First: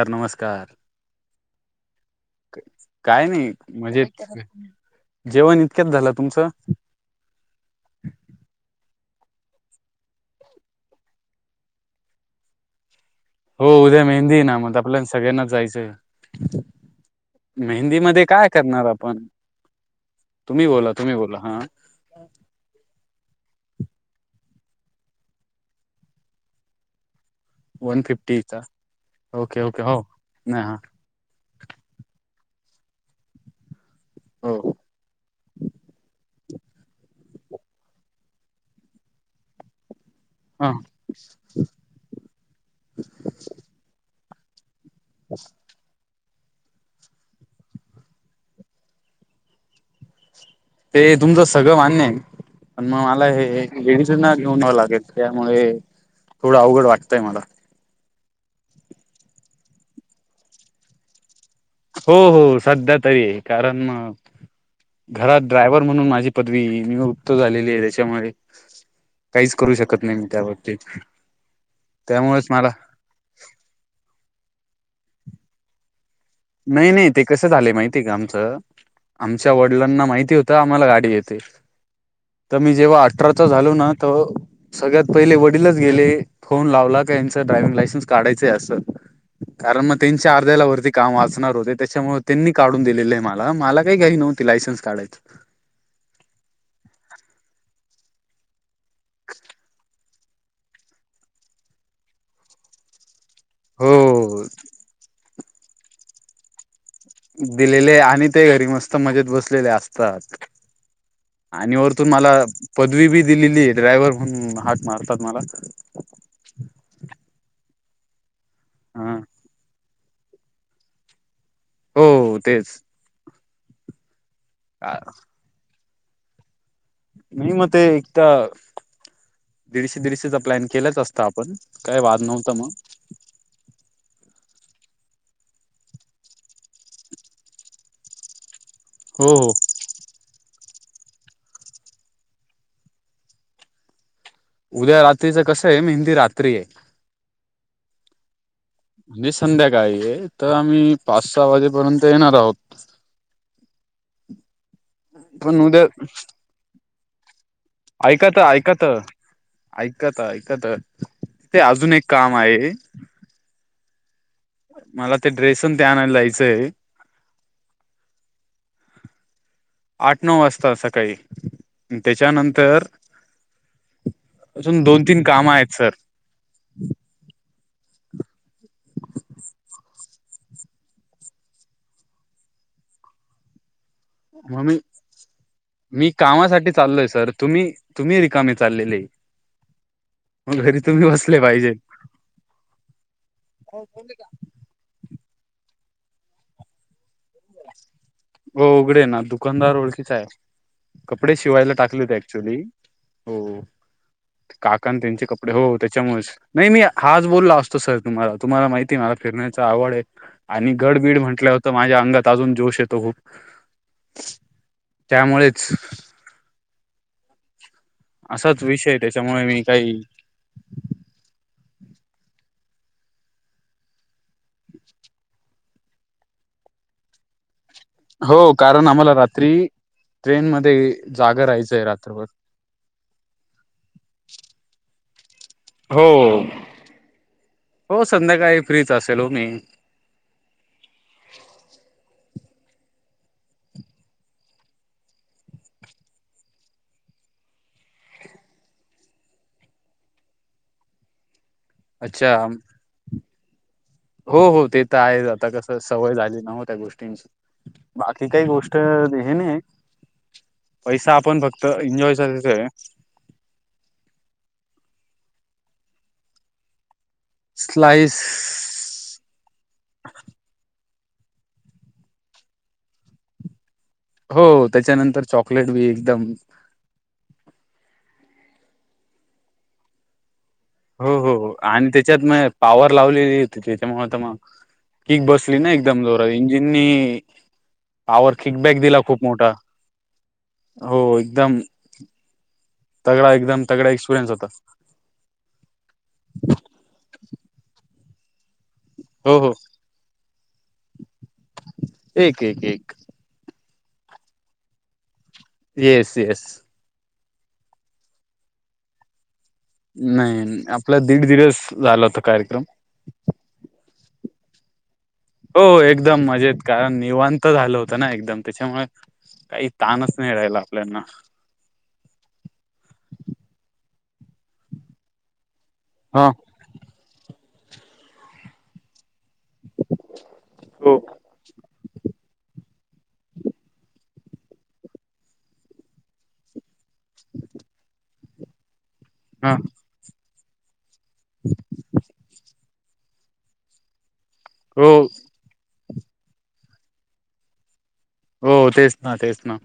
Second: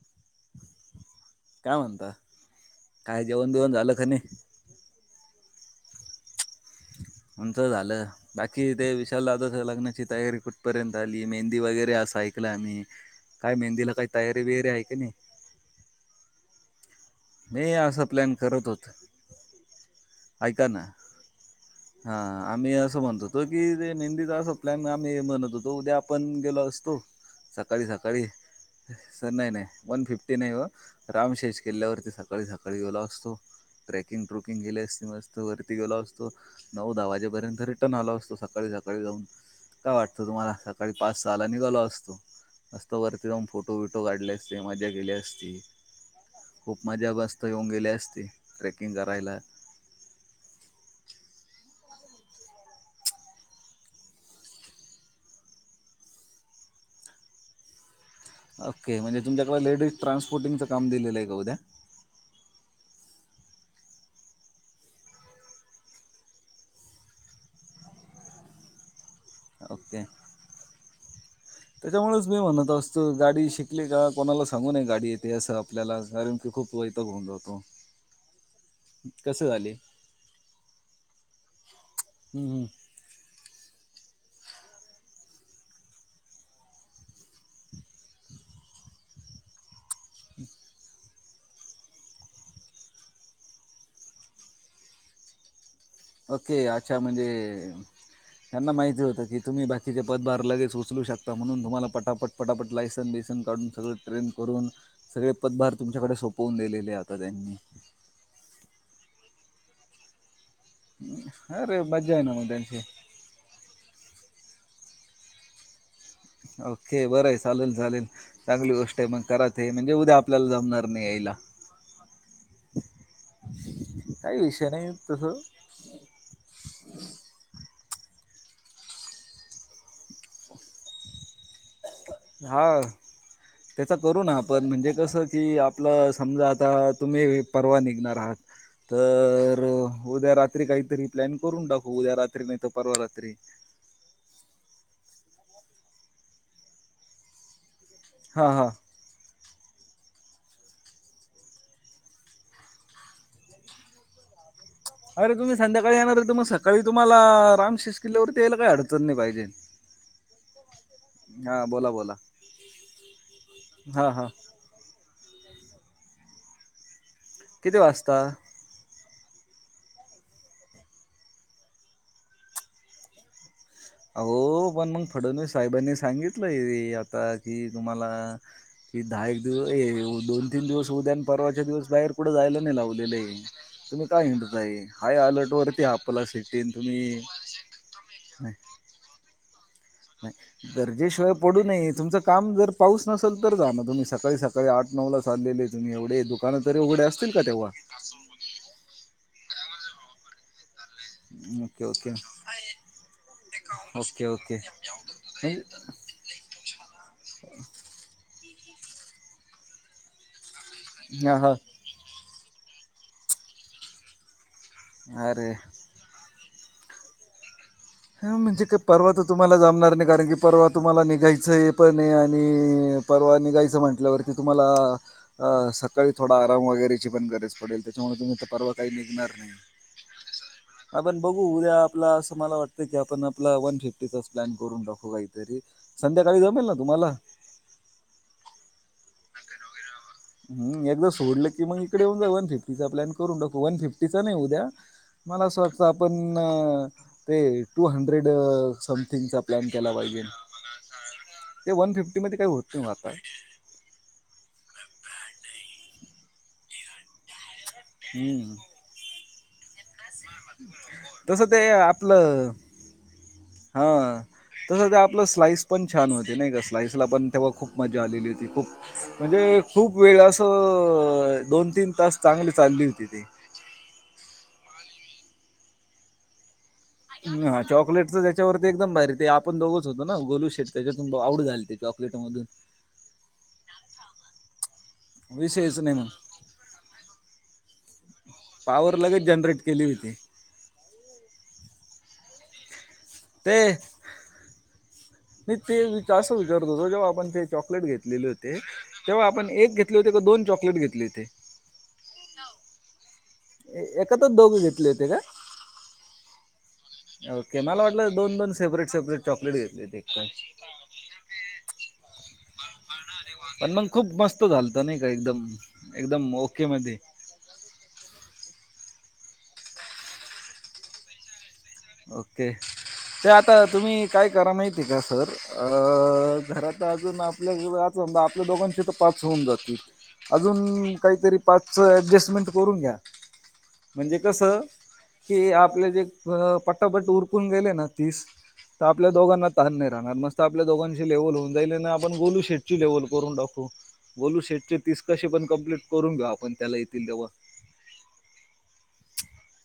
Sir नमस्कार काय म्हणता काय जेवण नाही बिवण झालं का मजेत नाही जेवण इतक्यात झालं तुमचं आमच झालं बाकी ते वि लग्नाची तयारी कुठपर्यंत आली मेहंदी वगैरे अस ऐकलं आम्ही काय हो मेहंदीला उद्या काही मेहंदी तयारी ना बियारी मग आहे का आपल्याला नाही सगळ्यांना जायचं मी मेहंदी असा मध्ये प्लॅन काय करत करणार होत आपण तुम्ही ऐका ना बोला तुम्ही बोला हा हा आम्ही असं म्हणतो हो की ते नेहंदीचा असा प्लॅन आम्ही म्हणत होतो उद्या आपण गेलो असतो सकाळी वन फिफ्टीचा सकाळीसर र नाही ओके नाही ओके हो वन फिफ्टी नाही व हा रामशेष केल वरती सकाळी सकाळी गेला असतो ट्रेकिंग ट्रुकिंग हो गेली असती मस्त वरती गेलाो असतो नऊ दहा वाजेपर्यंत रिटर्न आल असतो सकाळी सकाळी जाऊन काय वाटत तुम्हाला ह सकाळी पाच सहाला निघालो असतो असतता वरती जाऊन फोटो विटो काढले असते म्हणजे गेले असते मजा बस्ता येऊन गेली असती ट्रेकिंग करायला ते तुमचं सगळं मान्य आहे पण मग मला हे हेडी सर ना घेऊन नवं लागेल त्यामुळे थोडं अवघड वागतंय मला ओके म्हणजे तुमच्याकडे लेडीज ट्रान्सपोर्टिंगचं काम दिलेलं आहे का उद्या हो हो सध्या तरी आहे कारण घरात ड्रायव्हर म्हणून माझी पदवी मी गृपत झालेली आहे त्याच्यामुळे काहीच करू शकत ओके नाही मी त्यावरती त्याच्यामुळेच मी म्हणत असतो गाडी शिकली का कोणाला सांगूूनये गाडी येते असं आपल्याला कारण की खूप नाही वैताग नाही ते होऊन कस जातो झाले माहितीय का आमचं कसं आमच्या झाले वडिलांना माहिती होत आम्हाला गाडी देते हम्म, तर हम्म. मी जेव्हा अठराचा झालो ना तर सगळ्यात पहिले वडीलच गेले फोन लावला का यांचं ड्रायविंग लायसनस काढयचंय असं काररण मग इन चारर्धला वरती काम वाचणार होते त्याच्यामुळे त्यांनी काढून दिलेले आहे मला मला काही घ्याली नव्हती लायसन्स काढायच [inaudible] ओके अच्छा म्हणजे त्यांना माहिती होतं की तुम्ही बाकीचे पदभार लगेच उचलू शकता म्हणून तुम्हाला पटापट पटापट लायसन बिसन काढून सगळं ट्रेन हो करून सगळे पदभार तुमच्याकडे सोपवून दिलेले आहेतात दिलेले आणि ते घरी मस्त मजेत बसलेले असतात आणि अरे वरतून मज्जा आहे ना मला मग त्यांची पदवी बी दिलेली ड्रायव्हर म्हणून ह मारतात मला लेल चांगली गोष्ट आहे ह मग कत हे म्हणजे उद्या आपल्याला जमणार नाही यायला हो तेच काही विषय नाही तस नाही मग ते दीडशे दीडशेचा प्लॅन केलाच असतं आपण. काय वाद नव्हता हा मग त्याचा करू ना आपण पण म्हणजे कसं की आपलं समजा आता तुम्ही परवा निघणार आहात. हो हो तर उद्या रात रात्री काहीतरी प्लॅन करून टाकवू उद्या रात्री नाही तर परवा रात्री उद्या रात्रीचं कसं आहे मेहंदी रात्री आहे. हा हा म्हणजे संध्याकाळी आहे तर आम्ही पाच सहा वाजेपर्यंत येणार आहोत. अरे तुम्ही पण संध्याकाळी येणार तु मग सकाळी तुम्हाला रामशेष ऐकत किल्ल्यावरती यायला काही ऐकत अडचण नाही पाहिजे ऐकत ऐकत ते हा बोला अजून एक बोला काम आहे. हा हा मला ते ड्रेस अन ते आणयला जायचंय. कतीं वाजता? आठ नऊ वाजता सकाळी त्याच्यानंतर हो अजून पण दोन मग तीन कामं फडणवीस आहेत सर साहेबांनी सांगितलंय आता. कि तुम्हाला कि दहा एक दिवस दोन तीन दिवस होऊ द्या आणि परवाच्या दिवस बाहेर कुठे जा. त्याने लावलेले इथे. काय मग म्हई मी हाय अलर्ट वरती मी आपला सिटीन कामासाठी चाललोय तुम्ही सर तुम्ही तुम्ही रिकामे चाललेले मग घरी तुम्ही दरजेशिवाय बसले पडू पाहिजे नये तुमचं काम जर पाऊस नसेल तर जा ना तुम्ही सकाळी सकाळी आठ नऊ ला चाललेले तुम्ही एवढे दुकानत उघढ्या असतील का तेव्हा? हो उघडे ना दुकानदार ओळखीच आहे. कपडे शिवायला ओके टाकले ओके होते ऍक्च्युली हो. ओके ओके काकान त्यांचे कपडे हो त्याच्यामुळेच नाही मी हाच बोलला असतो सर तुम्हाला. तुम्हाला माहिती आहे मला फिरण्याचा आवड आहे आणि गडबीड हा म्हटलं हा होतं माझ्या अंगात अजून जोश येतो खूप. अरे त्यामुळेच ह असाच म्हणजे का विषय आहे. परवा तर त्याच्यामुळे तुम्हाला मी काही जमणार नाही कारण की परवा तुम्हाला निघायचंय. पण आणि परवा निघायचं म्हटल्यावरती तुम्हाला सकाळी थोडा आराम वाट वगैरेची पण गरज पडेल. त्याच्यामुळे तुम्ही हो तर परवा कारण काही आम्हाला निघणार नाही. रात्री ट्रेनमध्ये आपण बघू जागा उद्या राहायचंय आपला रात्रभर. असं मला वाटतं की आपण आपला वन फिफ्टीचाच प्लॅन करून टाकू काहीतरी हो संध्याकाळी जमेल ना तुम्हाला. हो संध्याकाळी फ्रीच असेल हो मी. हम् एकदा सोडलं की मग इकडे येऊन जा वन फिफ्टीचा प्लॅन करून टाकू वन फिफ्टीचा नाही उद्या. मला असं वाटतं आपण ते टू हंड्रेड समथिंगचा प्लॅन केला पाहिजे. ़ फ ते वन फिफ्टी मध्ये काही होत मग आता. हो हो ते तर आहे आता कस सवय झाली नव त्या गोष्टींची. बाकी काही गोष्ट हे ना तस ते आपलं हा तस ते आप स्लाईस पण छान होते नाही का स्लाइस पण तेव्हा खूप मजा स्लाइस आलेली होती खूप म्हणजे खूप वेळ असं दोन तीन तास चांगले चालली होती ती. हो त्याच्यानंतर चॉकलेट बी एकदम ह चॉकलेटच त्याच्यावरती एकदम भारी ते आपण दोघोच होतो ना गोलू. शेट त्याच्यातून हो आवड हो झाली ते आणि त्याच्यात चॉकलेटमधून मग पॉवर लावलेली त्याच्यामुळेता मग की बसली ना विषयच नाही एकदम मग जोर इंजिननी आवर किडबॅक पॉवर दिला लगेच खूप मोठा जनरेट केली होती हो एकदम तगडा ते एकदम तगडा एक्सपिरियन्स होता नाही ते वि अस विचारतो तो जेव्हा आपण ते चॉकलेट घेत घले होते तेव्हा हो आपण हो एक घेतले होते दोन चॉकलेट घेतले होते? एक एक एक ए तरच दोघ घेतले होते का येस येस ओके मला वाटलं दोन दोन सेपरेट सेपरेट चॉकलेट घेतले ते काय नाही आपला दीड दिवस झाला होता कार्यक्रम झालत नाही का एकदम हो एकदम मजेत ओके कारण मध्ये निवांत झालं होतं ना एकदम त्याच्यामुळे काही ताणच नाही राहिला आपल्याना ओके ते आता तुम्ही काय करा माहिती आहे का सर हा अ घरात अजून आपल्याज आपल्या दोघांशी तर पाच होऊन जातील अजून हो काहीतरी पाच डजस्मेंट करून घ्या म्हणजे कस की आपले जे पट्टापट्ट उरकून गेले ना तीस तर आपल्या दोघांना हा ताान नाही राहणार मस्त आपल्या दोघांशी लेवल होऊन जाईल आपण गोलू शेट लेवल करून टाखव बोलू शेट चे हो तीस कसे पण कंप्ली करून घ्या आपण त्याला येतील तेव्हा हो तेच ना तेच ना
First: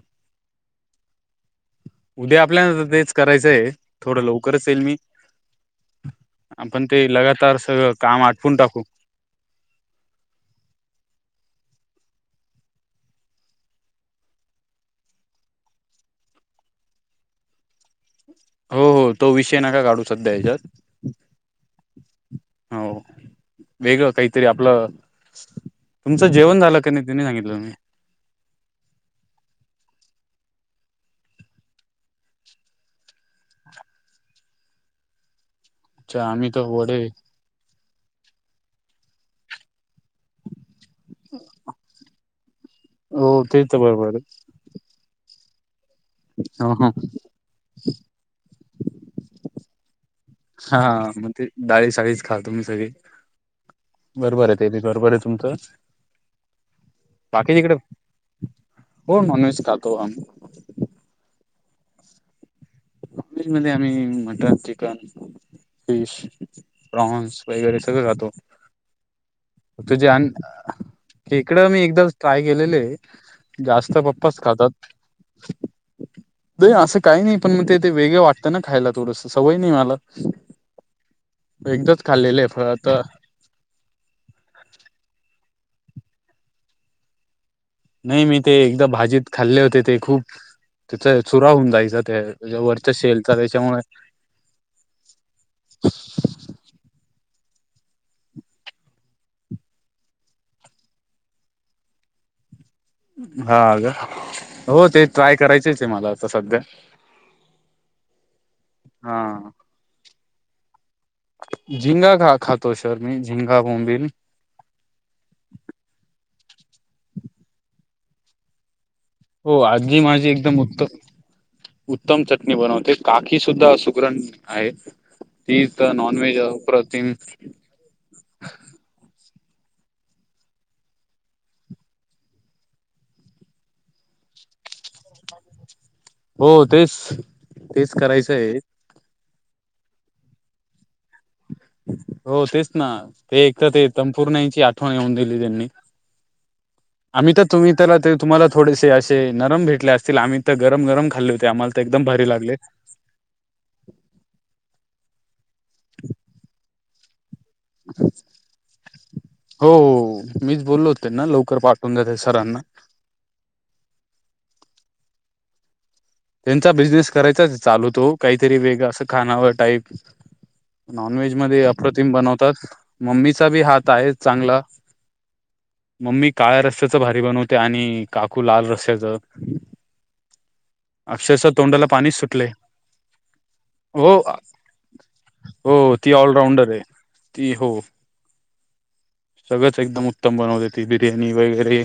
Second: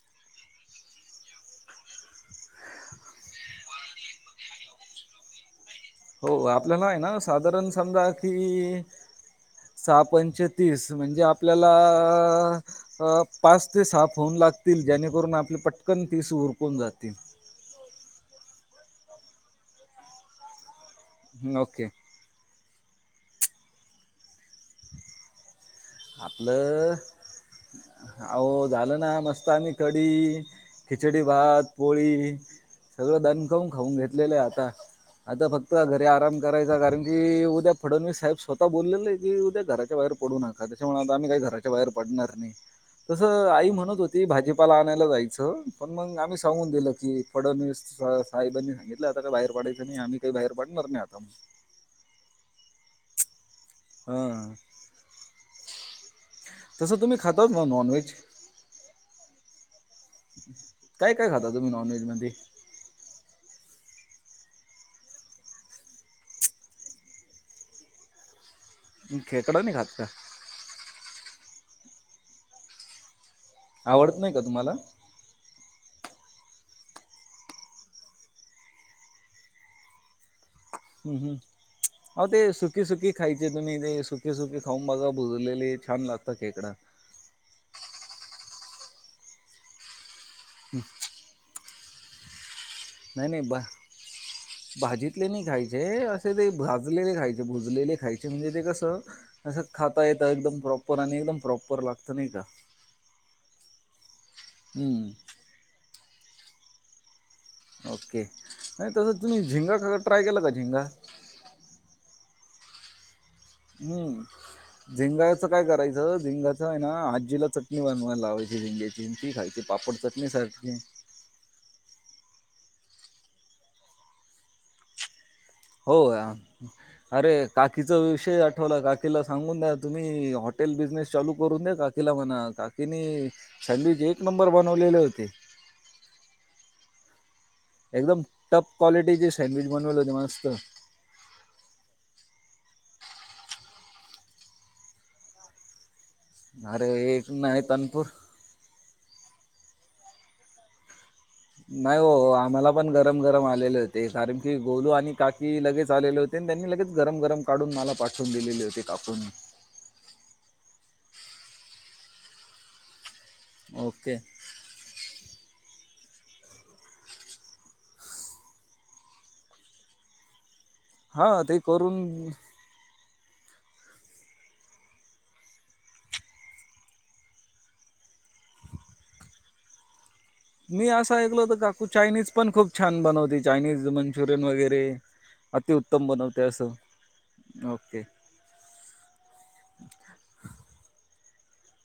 उद्या आपल्या तेच करायचंय थोडं लवकरच येल मी हो आपण आपल्याला आहे ते ना लगातार साधारण सगळं समजा काम आटपून टाकू की सहा पंचतीस म्हणजे आपल्याला पाच ते सहा फोन लागतील जेणेकरून आपले पटकन तिस तुरकून जातील हो हो तो विषय नका काढू सध्या हच्यात ओके वेगळं काहीतरी आपलं तुमचं जेवण झालं का आपलं नाही तिने सांगितलं मी अह झालं ना मस्त आम्ही क खिडी खिचडी भात पोळी सगळं दणखाऊन खाऊन घेतलेलं आहे आता आता फक्त घरी अच्छा आराम आम्ही तर करायचा कारण वडे की उद्या फडणवीस साहेब स्वतः बोललेले की उद्या घराच्या बाहेर पडू नका म्ह आता आम्ही काही घराच्या बाहेर पडणार नाही हो तसं ते आई तर म्हणत बरोबर होती आहे भाजीपाला आणायलाचई पण मग आम्ही सांगून हो हो दिलं की फडणवीस साहेबांनी सांगितलं आता का बाहेर पडायचं नाही आम्ही काही बाहेर हा पडणार नाही आता मग ते डाळी शाळीच खा तुम्ही सगळी बरोबर हा आहे ते बरोबर आहे तुमचं तसं तम्ही खातात बाकी मग तिकडे नॉन व्हेज हो मनष कातोम कध म नाॉनवेजमध्ये मध्ये आम्ही मटर चिकन फिश बॉन्स वगैरे सगळं खातो खेकड न काात का इेकड मी एकदा ट्राय केलेले आहे जास्त आवडत नाही पप्पाच का तुम्हाला खातात नाही असं काही नाही पण मग तेथे वेगळ वाटतं ना खायला थोडंस सवय नाही मला हम् हम् एकदाच अ ते खाल्लेले आहे फळ सुखी आता सुखी खायचे तुम्ही ते सुखी सुखी खाऊन बघा बज लेले छान लागतातकड नाही मी ते एकदा भाजीत खाल्ले होते ते खूप त्याचा चुरा होऊन जाय व नाही नाही बा भाजीतले नाही खायचे असे ते भाजलेले खायचे भुजलेले खायचे म्हणजे ते कस खाता येता एकदम प्रॉपर आणि एकदम प्रॉपर लागत नाही का अ हा ग हो ते हम्म ट्राय करायचेच आहे मला आता सध्या ओके नाही तसं तुम्ही हा झिंगा ख ट्राय केला का झिंगा झिंगा घा खातो शर मी झिंगा बोंबील हम्म झेंगाळ्याचं काय करायचं झेंगाचं आहे ना आजीला चटणी बन वायला लावायची झिंग्याची ती खायची हो पापड आजी चटणी माझी एकदम सारखी. उत्तम उत्तम चटणी बनवते काकी सुद्धा सुकरण आहे. ती तर होय नॉनव्हेज अप्रतिम अरे काकीचा विषय आठवला काकीला सांगून दया तुम्ही हॉटेल बिझनेस चालू करून दया काकीला म्हणा काकीनी सँडविच एक नं नंबर बनवलेले होते. हो तेच तेच एकदम करायचं आहे टप क्वालिटीचे सँडविच बनवेल होते मस्त. हो तेच ना ते एक तर ते तंपूर नाईची आठवण येऊन दिली त्यांनी अरे एक आम्ही तर नाही तुम्ही त्याला तनपूर ते तुम्हाला थोडेसे असे नरम भेटले असतील आम्ही तर गरम गरम खाल्ले होते आम्हाला तर नाही एकदम भारी हो लागले आम्हाला पण गरम गरम आलेले होते कारण की गोलू आणि काकी लगेच आलेले होते त्यांनी लगेच गरम गरम काढून मला पाठवून दिलेले होते काकूंनी हो हो मीच बोललो होत त्यांना लवकर पाठवून देते सरांना ओके त्यांचा बिझनेस करायचाच चालू तो काहीतरी वेगळं असं खानावळ टाईप नॉनव्हेज हां ते मध्ये करून अप्रतिम बनवतात मम्मीचा बी हात आहेचं चांगला. मम्मी काळ्या रस्याच भारी बनवते. आणि काकू लाल रस्याचं. [inaudible] मी असं ऐकल होत काकू चायनीज पण खूप छान बनवते चायनीज हो मंचुरियन वगैरे हो अतिउत्तम ती बनवते असं ऑलराऊंडर आहे ती हो. ओके सगळंच एकदम उत्तम बनवतेे ती बिर्याणी वगैरे.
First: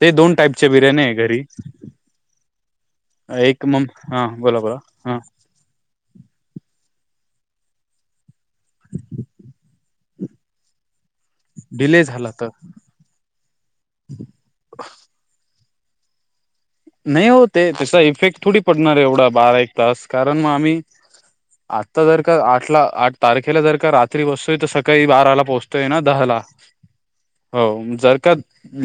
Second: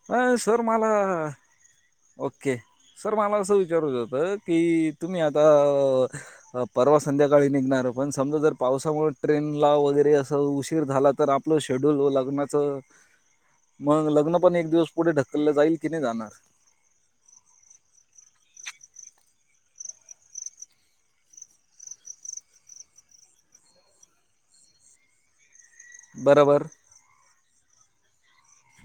ते अ दोन सर टाईपच्या मला बिर्याणी हाय घरी ओके सर मला असं एक मग विचारलंचं हा होत बोला बोला की हा तुम्ही आता परवा संध्याकाळी निघणार पण समजा जर पावसामुळ ट्रेनला वगैरे असं उशीर झाला. तर आपलं डिले शेड्यूल झाला तर लग्नाचं मग लग्न पण एक दिवस पुढे ढकललं जाईल. कि नाय जाणार. नाही हो ते तसा इफेक्ट थोडी पडणार एवढा बारा एक तास कारण मग आम्ही आता जर का आठला आठ तारखेला जर का रात्री बसतोय तर सकाळी बाराला पोहच तय दहाला बरोबर हो जर का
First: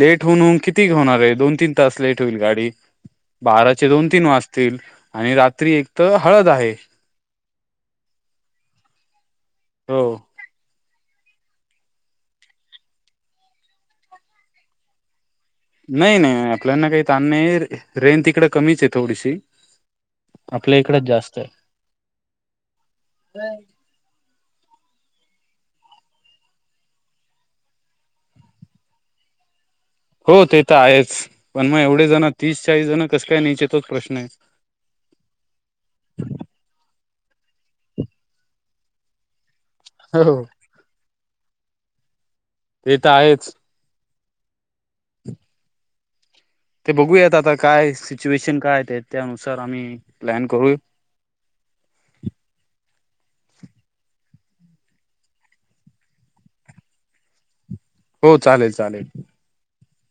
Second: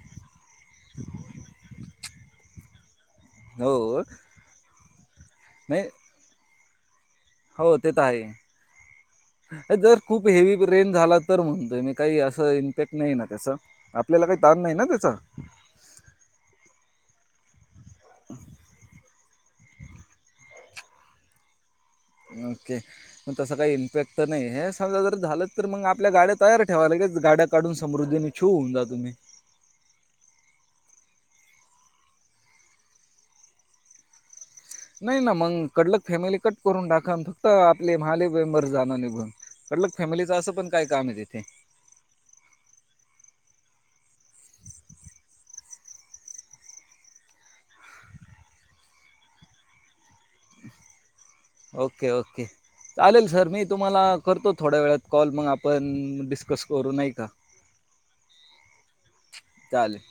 लेट होऊन होऊन किती होणार ये दोन तीन तास लेट होईल गाडी बाराचे हो दोन तीन वाजतील. आणि रात्री नाही एक त हळद आहे. हो ते तर आहे जर हो खूप हेवी रेन झाला तर म्हणतोय मी काही असं इम्पॅक्ट नाही ना त्याचा आपल्याला काही ताण नाही ना त्याचा. नाही नाही आपल्याना काही ताण नाही रेन तिकड कमीच आहे थोडीशी. आपल्या इकडच जास्त आहे. ओके मग तस काही इम्पॅक्ट तर नाही हेस. समजा जर झालं तर मंग आपल्या गाड्या तयार ठेवा लगेच गाड्या काढून समृद्धीने छू होऊन जा तुम्ही. [inaudible] हो ते तर आहेच पण मग एवढे जण तीस चाळीस जण कस काय न्यायचे तोच प्रश्न आहे. नाही ना मग कडलक फॅमिली कट करून टाका फक्त आपले महाले मेंबर जाण निघून. कटलग फॅमिलीच हो असं पण काय काम ये तिथे. ते त आहेच. [unintelligible] ते बघूयात आता काय सिच्युएशन काय ते त्यानुसार आम्ही प्लॅन करू. Okay okay. चालेल सर मी तुम्हाला करतो थोड्या वेळात कॉल मग आपण डिस्कस करू नाय का. हो चालेल चालेल. चालेल.